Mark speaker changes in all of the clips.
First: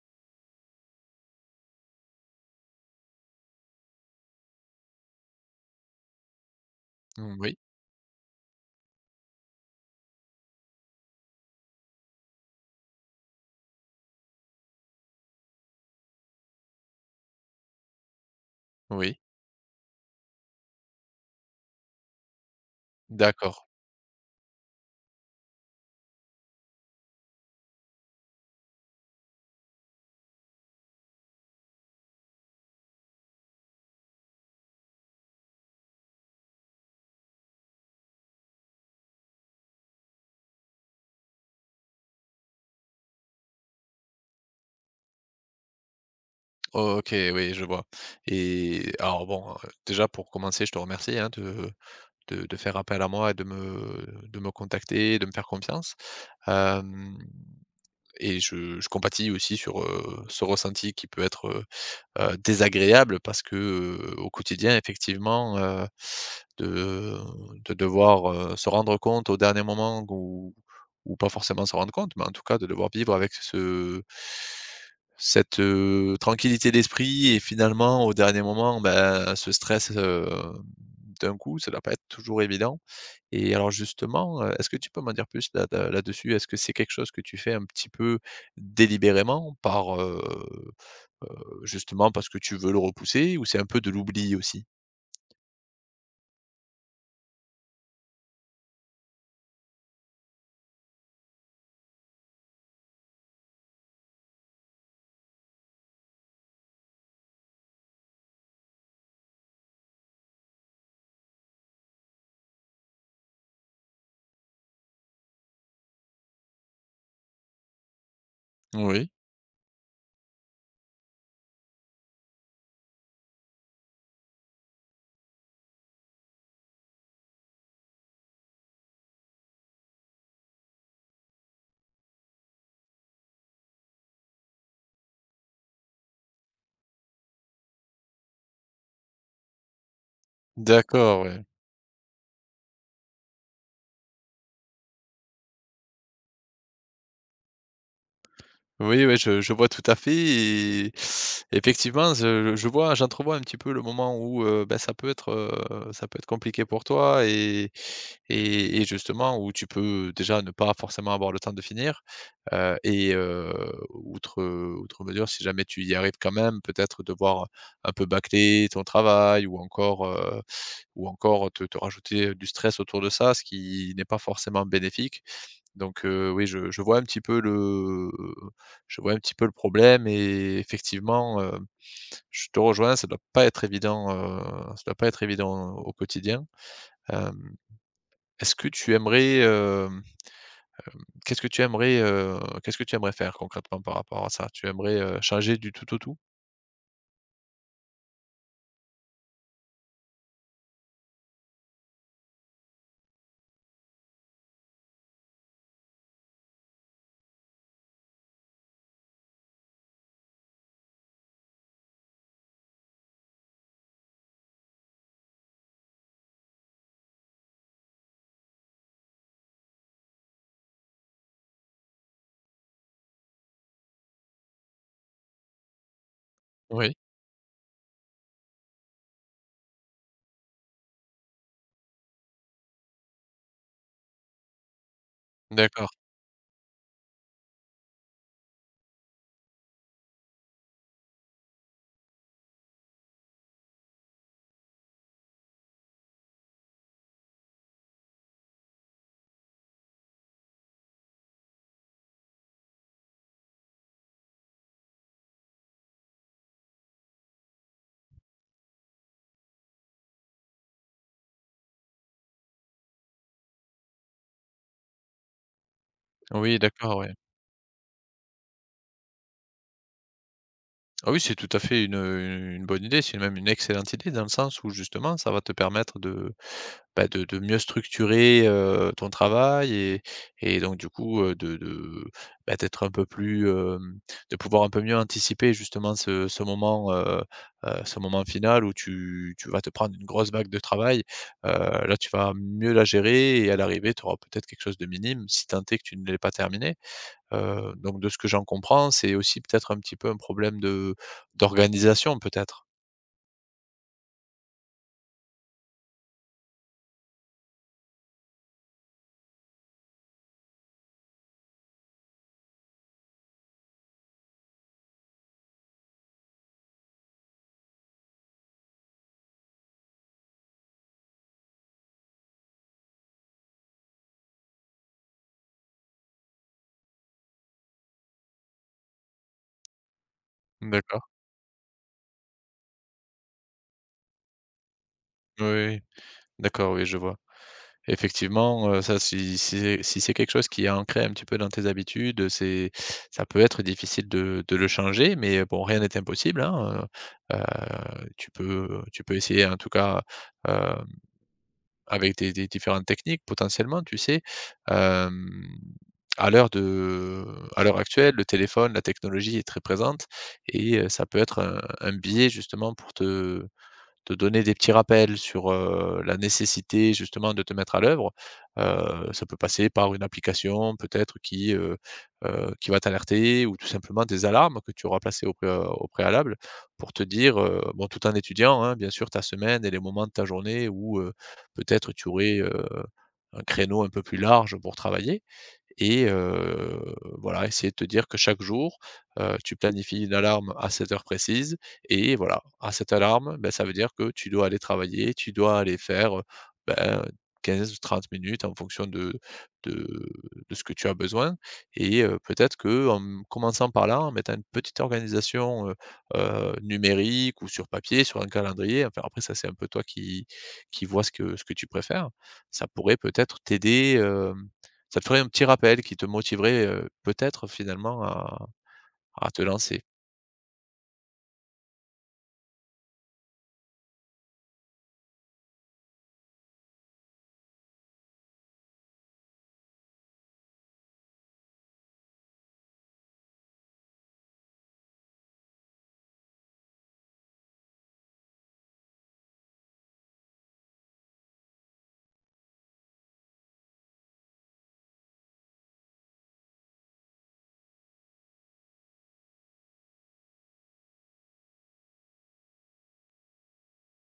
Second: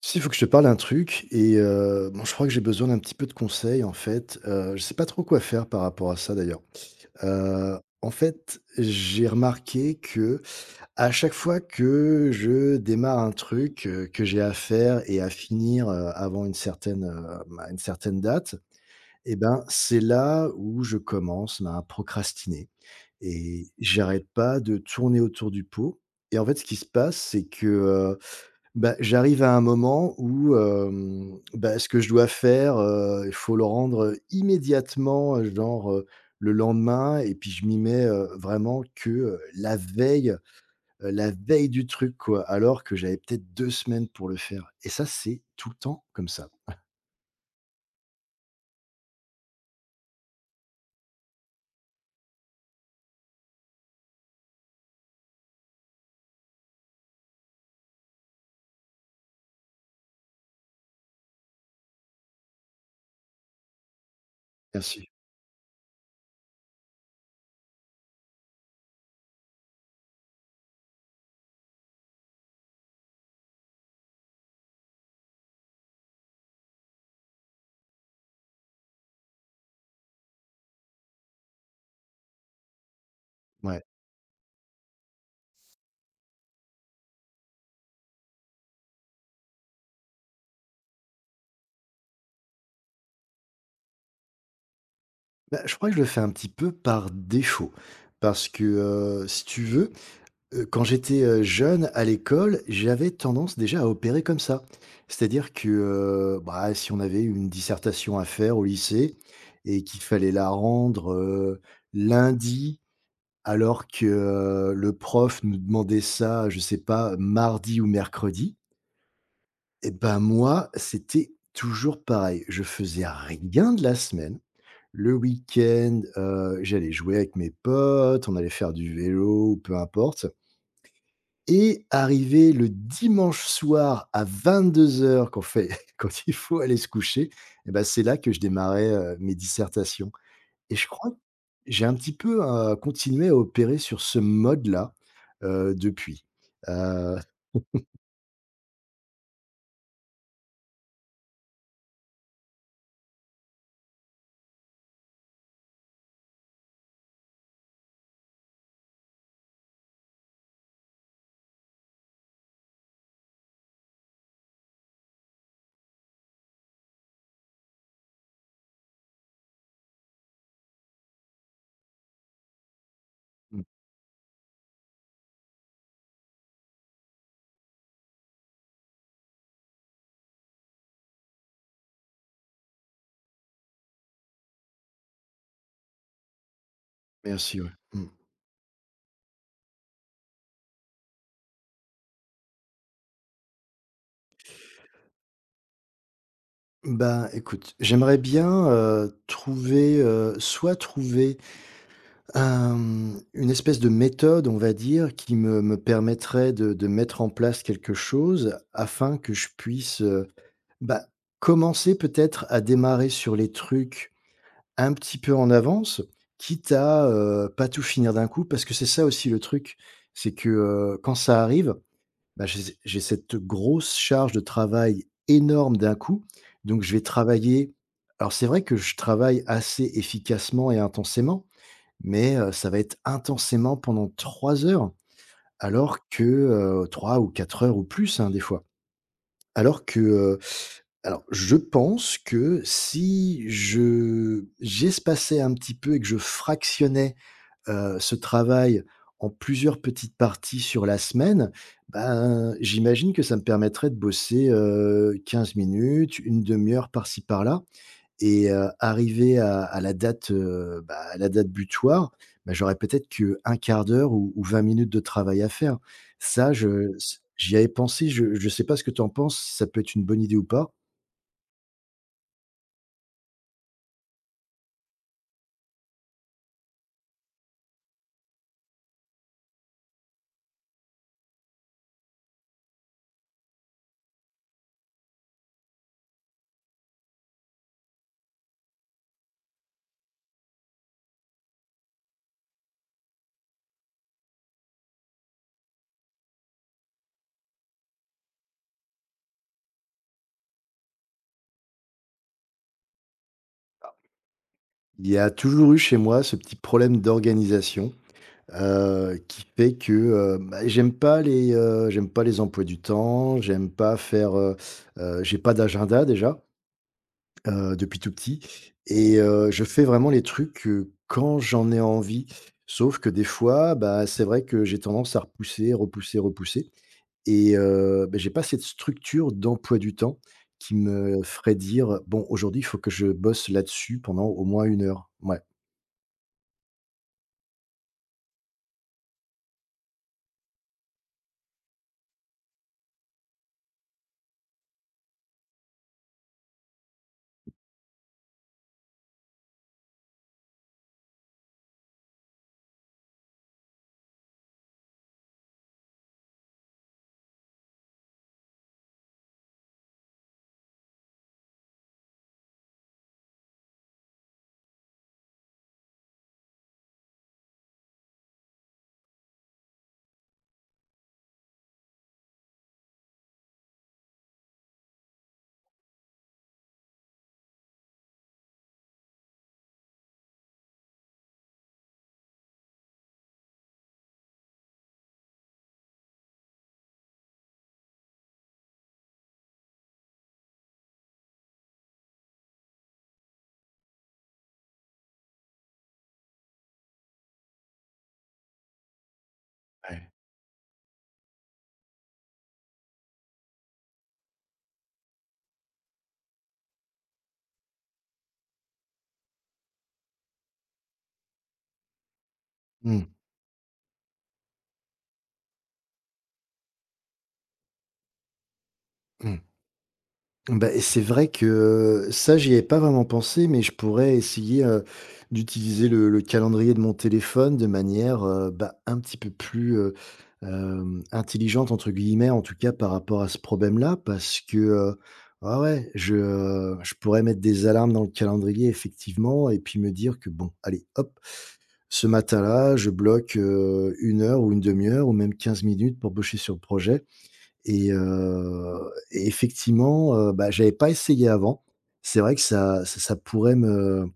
Speaker 1: Si, il faut que je te parle d'un truc et bon, je crois que j'ai besoin d'un petit peu de conseils, en fait. Je sais pas trop quoi faire par rapport à ça, d'ailleurs.
Speaker 2: Mmh, oui,
Speaker 1: En fait, j'ai remarqué que à chaque fois que je démarre un truc, que j'ai à faire et à finir, avant une certaine date
Speaker 2: oui,
Speaker 1: et ben, c'est là où je commence, ben, à procrastiner,
Speaker 2: d'accord.
Speaker 1: et j'arrête pas de tourner autour du pot. Et en fait, ce qui se passe, c'est que, euh, bah, j'arrive à un moment où, bah, ce que je dois faire, il faut le rendre immédiatement, genre, le lendemain, et puis je m'y mets, vraiment que, la veille du truc quoi, alors que j'avais peut-être 2 semaines pour le faire, et ça, c'est tout le temps comme ça.
Speaker 2: Oh, OK, oui, je vois et alors bon, déjà pour commencer, je te remercie, hein, de de faire appel à moi et de me contacter, de me faire confiance, hem et je compatis aussi sur, ce ressenti qui peut être, désagréable parce que, au quotidien
Speaker 1: Merci.
Speaker 2: effectivement, de devoir, se rendre compte au dernier moment ou pas forcément se rendre compte, mais en tout cas de devoir vivre avec ce cette, tranquillité d'esprit et finalement au dernier moment, ben, ce stress, d'un coup, ça doit pas être toujours évident. Et alors
Speaker 1: Ouais.
Speaker 2: justement, est-ce que tu peux m'en dire plus là de là-dessus? Est-ce que c'est quelque chose que tu fais un petit peu délibérément justement parce que tu veux le repousser ou c'est un peu de l'oubli aussi?
Speaker 1: Bah, je crois que je le fais un petit peu par défaut parce que, si tu veux, quand j'étais, jeune à l'école, j'avais tendance déjà à opérer comme ça. C'est-à-dire que, bah, si on avait une dissertation à faire au lycée et qu'il fallait la rendre, lundi, alors que, le prof nous demandait ça, je sais pas, mardi ou mercredi,
Speaker 2: Oui.
Speaker 1: et ben, moi, c'était toujours pareil. Je faisais rien de la semaine. Le week-end, j'allais jouer avec mes potes, on allait faire du vélo ou peu importe, et arriver le dimanche soir à 22 heures, quand fait quand il faut aller se coucher, et ben c'est là que je démarrais, mes dissertations. Et je crois que
Speaker 2: D'accord, ouais.
Speaker 1: j'ai un petit peu, continué à opérer sur ce mode-là, depuis. Heu,
Speaker 2: Oui, oui, je vois tout à fait et effectivement, je vois, j'entrevois un petit peu le moment où, bah, ça peut être compliqué pour toi et et justement où tu peux déjà ne pas forcément avoir le temps de finir, heu et heu, outre, outre mesure, si jamais tu y arrives quand même, peut-être devoir un peu bâcler ton travail ou encore te rajouter du stress autour de ça, ce
Speaker 1: mmh,
Speaker 2: qui n'est pas forcément bénéfique. Donc oui, je vois un petit peu le je vois un petit peu le problème et effectivement, je te rejoins, ça doit pas être évident, ça doit pas être évident au quotidien. Hem,
Speaker 1: merci, ouais. Mmh.
Speaker 2: est-ce que tu aimerais, qu'est-ce que tu aimerais, qu'est-ce que tu aimerais faire concrètement par rapport à ça? Tu aimerais, changer du tout au tout?
Speaker 1: Bah, écoute, j'aimerais bien, trouver, soit trouver une espèce de méthode, on va dire, qui me permettrait de mettre en place quelque chose afin que je puisse, bah, commencer peut-être à démarrer sur les trucs un petit peu en avance, quitte à, pas tout finir d'un coup. Parce que c'est ça aussi le truc, c'est que, quand ça arrive, bah, j'ai cette grosse charge de travail énorme d'un coup, donc je
Speaker 2: Oui,
Speaker 1: vais travailler. Alors c'est vrai que je travaille assez efficacement et intensément, mais, ça va être intensément pendant 3 heures,
Speaker 2: d'accord.
Speaker 1: alors que, 3 ou 4 heures ou plus, hein, des fois. Alors que, alors je pense que si je j'espaçais un petit peu et que je fractionnais, ce travail en plusieurs petites parties sur la semaine, ben, j'imagine que ça me permettrait de bosser, 15 minutes, une demi heure par-ci par-là, et arrivé à la date butoir, bah, j'aurais peut-être qu'1 quart d'heure ou 20 minutes de travail à faire. Ça,
Speaker 2: Oui,
Speaker 1: je
Speaker 2: d'accord, oui.
Speaker 1: j'y avais pensé, je ne sais pas ce que tu en penses, si ça peut être une bonne idée ou pas?
Speaker 2: Ah oui, c'est tout à fait une bonne idée, c'est même une excellente idée dans le sens où justement ça va te permettre de, bah, de mieux structurer, ton travail et donc du coup, de bah, d'être un peu plus, de pouvoir un peu mieux anticiper justement ce moment final où tu vas te prendre une grosse vague de travail. Heu, là, tu vas mieux la gérer et à l'arrivée, tu auras peut-être quelque chose de minime si tant est que tu ne l'aies pas terminé. Donc de ce que j'en comprends, c'est aussi peut-être un petit peu un problème de d'organisation peut-être?
Speaker 1: Il y a toujours eu chez moi ce petit problème d'organisation, qui fait que, bah, j'aime pas les emplois du temps, j'aime pas faire, j'ai pas d'agenda déjà. Depuis tout petit, et je fais vraiment les trucs, quand j'en ai envie. Sauf que des fois, bah, c'est vrai que j'ai tendance à repousser, repousser, repousser, et bah, j'ai pas cette structure d'emploi du temps qui
Speaker 2: D'accord.
Speaker 1: me ferait dire: «Bon, aujourd'hui, il faut que je bosse là-dessus pendant au moins une heure». Ouais.
Speaker 2: Oui, oui. D'accord, oui, je vois. Effectivement, ça si si c'est si c'est quelque chose qui est ancré un petit peu dans tes habitudes, c'est ça peut être difficile de le changer, mais bon, rien n'est impossible, hein, heu heu, tu peux essayer en tout cas, avec des différentes techniques potentiellement, tu sais? Hem, à l'heure de à l'heure actuelle, le téléphone, la technologie est très présente et ça peut être un biais justement pour te donner des petits rappels sur, la nécessité justement de te mettre à l'œuvre. Ça peut passer par une application peut-être qui va t'alerter ou tout simplement des alarmes que tu auras placées au pré au préalable pour te dire, bon tout en étudiant, hein, bien sûr, ta semaine et les moments de ta journée où, peut-être tu aurais, un créneau un peu plus large pour travailler et voilà, essayer de te dire que chaque jour, tu planifies une alarme à cette heure précise et voilà, à cette alarme, ben ça veut dire que tu dois aller travailler, tu dois aller faire, bah, 15 ou 30 minutes en fonction de de
Speaker 1: Ouais.
Speaker 2: de ce que tu as besoin et peut-être qu'en m commençant par là, en mettant une petite organisation, numérique ou sur papier, sur un calendrier, enfin après ça c'est un peu toi qui vois ce que tu préfères. Ça pourrait
Speaker 1: Mmh.
Speaker 2: peut-être t'aider, hem ça te ferait un petit rappel qui te motiverait, peut-être finalement à
Speaker 1: Mmh.
Speaker 2: te lancer.
Speaker 1: Bah, et c'est vrai que ça, j'y avais pas vraiment pensé, mais je pourrais essayer, d'utiliser le calendrier de mon téléphone de manière, bah, un petit peu plus, «intelligente» entre guillemets, en tout cas par rapport à ce problème-là. Parce que, ouais, ouais, je pourrais mettre des alarmes dans le calendrier effectivement, et puis me dire que bon, allez hop, ce matin-là, je bloque, 1 heure ou une demi heure ou même 15 minutes pour bosser sur le projet. Et effectivement, bah, j'avais pas essayé avant. C'est vrai que ça ça ça pourrait me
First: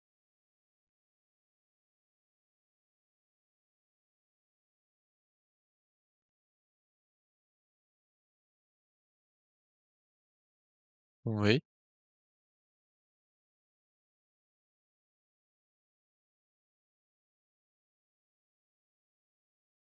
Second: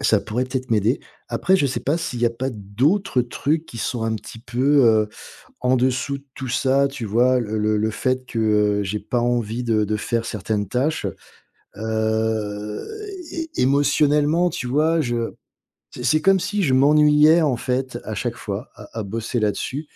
Speaker 1: ça pourrait peut-être m'aider. Après, je sais pas s'il y a pas d'autres trucs qui sont un petit peu, en dessous de tout ça, tu vois? Le fait que, j'ai pas envie de faire certaines tâches,
Speaker 2: Oui,
Speaker 1: heu, é émotionnellement, tu vois? Je c'est comme si je m'ennuyais, en fait, à chaque fois, à bosser là-dessus,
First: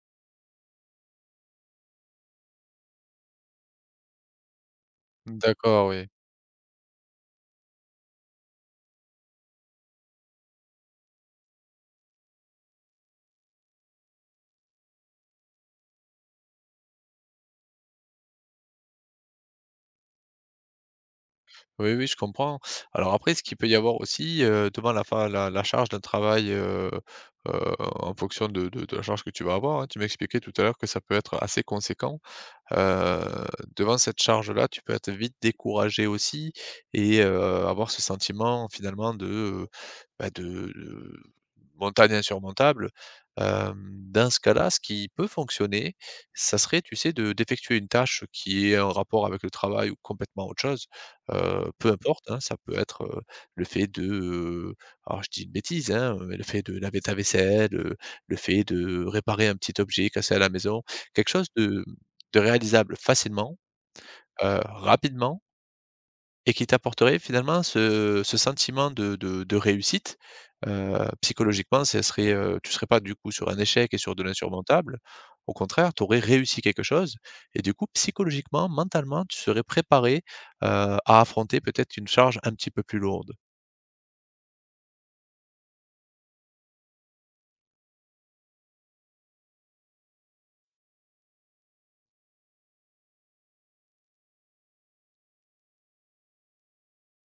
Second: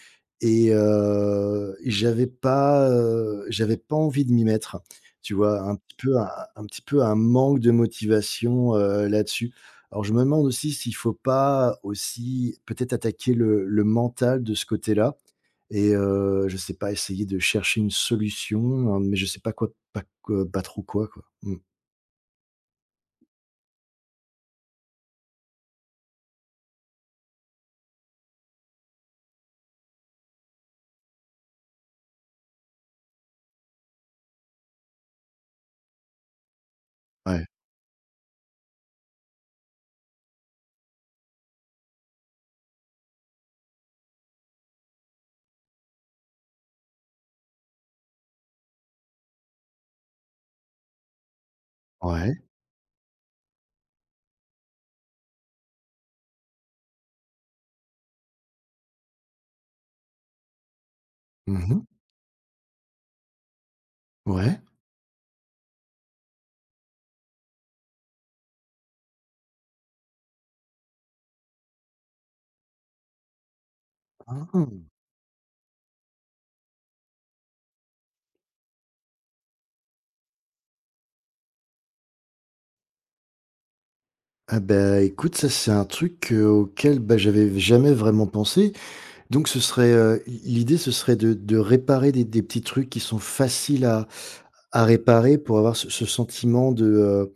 Speaker 1: et j'avais pas envie de m'y mettre. Tu vois? Un
Speaker 2: d'accord,
Speaker 1: petit
Speaker 2: oui.
Speaker 1: peu un un petit peu un manque de motivation, là-dessus. Alors, je me demande aussi s'il faut pas aussi, peut-être, attaquer le mental de ce côté-là, et je sais pas, essayer de chercher une solution, hein, mais je sais pas quoi, pas que pas trop quoi, quoi. Mmh.
Speaker 2: Oui, oui, je comprends. Alors après, ce qu'il peut y avoir aussi, devant la fa la la charge d'un travail, en fonction de de la charge que tu vas avoir, hein, tu m'expliquais tout à l'heure que ça peut être assez conséquent. heu, devant cette charge-là, tu peux être vite découragé aussi et
Speaker 1: Ouais.
Speaker 2: avoir ce sentiment finalement de, bah, de montagne insurmontable. Dans ce cas-là, ce qui peut fonctionner, ça serait, tu sais, de d'effectuer une tâche qui est en rapport avec le travail ou complètement autre chose, peu importe,
Speaker 1: Ouais.
Speaker 2: hein. Ça peut être, le fait de, alors je dis une bêtise, hein, mais le fait de laver ta vaisselle, le fait de réparer un petit objet cassé à la maison, quelque chose de
Speaker 1: Mmh.
Speaker 2: réalisable facilement,
Speaker 1: Ouais.
Speaker 2: rapidement et qui t'apporterait finalement ce sentiment de de réussite. Psychologiquement, ça serait, tu serais pas du coup sur un échec et sur de
Speaker 1: Ah!
Speaker 2: l'insurmontable. Au contraire, tu aurais réussi quelque chose et du coup psychologiquement, mentalement, tu serais préparé, à affronter peut-être une charge un petit peu plus lourde.
Speaker 1: Ah bah, écoute, ça c'est un truc, auquel, bah, j'avais jamais vraiment pensé. Donc ce serait, l'idée, ce serait de réparer des petits trucs qui sont faciles à réparer pour avoir ce sentiment de,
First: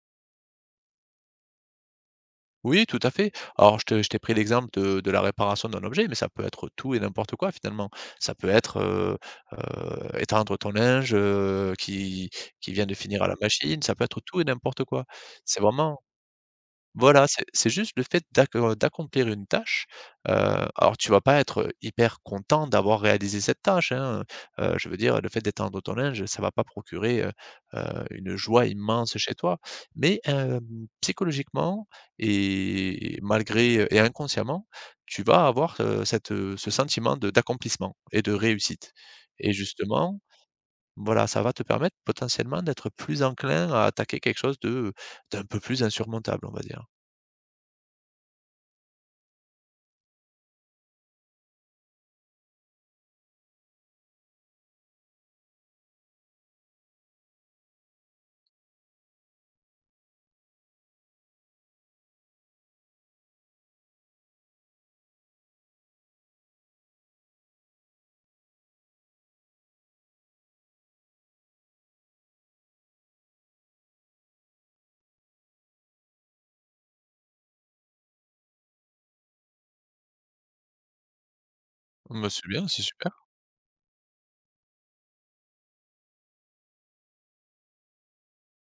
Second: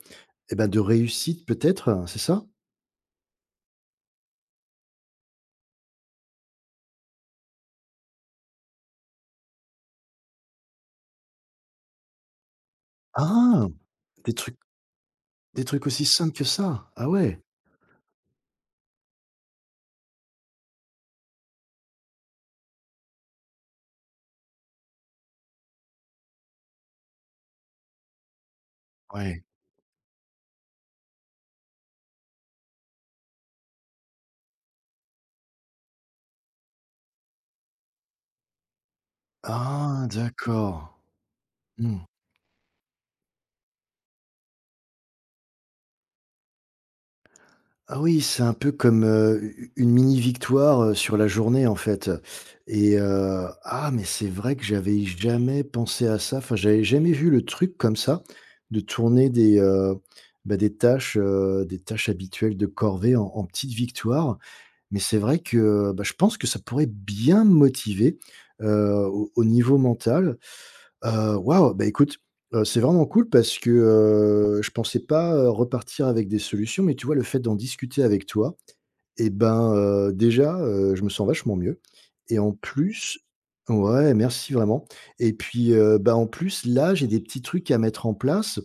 Speaker 1: et ben, de réussite peut-être, c'est ça?
Speaker 2: Oui, tout à fait. Alors, je te je t'ai pris l'exemple de la réparation d'un objet, mais ça peut être tout et n'importe quoi finalement. Ça peut être, étendre ton linge, qui vient de finir à la
Speaker 1: Ah!
Speaker 2: machine, ça peut être
Speaker 1: Des
Speaker 2: tout et
Speaker 1: trucs
Speaker 2: n'importe quoi. C'est
Speaker 1: des trucs
Speaker 2: vraiment
Speaker 1: aussi simples que ça? Ah,
Speaker 2: voilà,
Speaker 1: ouais?
Speaker 2: c'est juste le fait d'accomplir une tâche, heu, alors tu vas pas être, hyper content d'avoir réalisé cette tâche, hein, je veux dire, le fait d'étendre ton linge, ça va pas procurer, une joie immense chez
Speaker 1: Ouais.
Speaker 2: toi. Mais psychologiquement et malgré, et inconsciemment, tu vas avoir, cette, ce sentiment de d'accomplissement et de réussite et
Speaker 1: Ah,
Speaker 2: justement,
Speaker 1: d'accord.
Speaker 2: voilà, ça va te permettre
Speaker 1: Mmh.
Speaker 2: potentiellement d'être plus enclin à attaquer quelque chose de, d'un peu plus insurmontable, on va dire.
Speaker 1: Ah oui, c'est un peu comme, u une mini victoire, sur la journée, en fait, et ah, mais c'est vrai que j'avais jamais pensé à ça, enfin, j'avais jamais vu le truc comme ça, de tourner des tâches habituelles de corvée en petites victoires. Mais c'est vrai que, bah, je pense que ça pourrait bien me motiver, au niveau mental. Waouh, bah, écoute, c'est vraiment cool parce que, je pensais pas, repartir avec des solutions, mais tu vois, le fait d'en discuter avec toi, et ben, déjà, je me sens vachement mieux,
Speaker 2: Bah,
Speaker 1: et
Speaker 2: c'est
Speaker 1: en
Speaker 2: bien, c'est super.
Speaker 1: plus, ouais, merci vraiment. Et puis, bah, en plus, là, j'ai des petits trucs à mettre en place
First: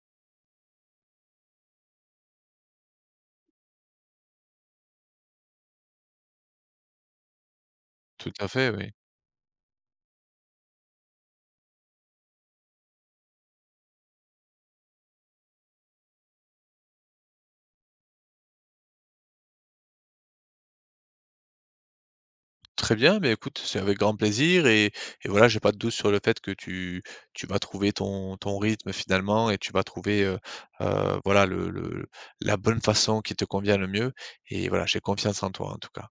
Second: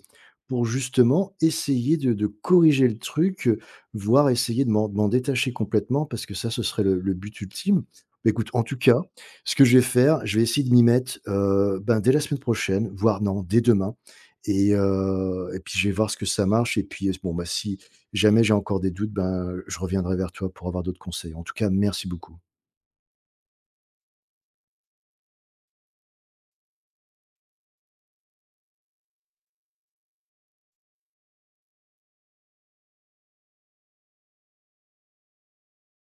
Speaker 1: pour justement essayer de corriger le truc, voire essayer de m'en détacher complètement parce que ça, ce serait le but ultime. Bah,
Speaker 2: Tout à
Speaker 1: écoute, en
Speaker 2: fait,
Speaker 1: tout
Speaker 2: oui.
Speaker 1: cas, ce que je vais faire, je vais essayer de m'y mettre, ben, dès la semaine prochaine, voire non, dès demain, et puis je vais voir ce que ça marche, et puis, bon, bah, si jamais j'ai encore des doutes, ben, je reviendrai vers toi pour avoir d'autres conseils. En tout cas, merci beaucoup.
Speaker 2: Très bien, mais écoute, c'est avec grand plaisir et voilà, j'ai pas de doute sur le fait que tu vas trouver ton, ton rythme finalement et tu vas trouver voilà, le, la bonne façon qui te convient le mieux. Et voilà, j'ai confiance en toi en tout cas.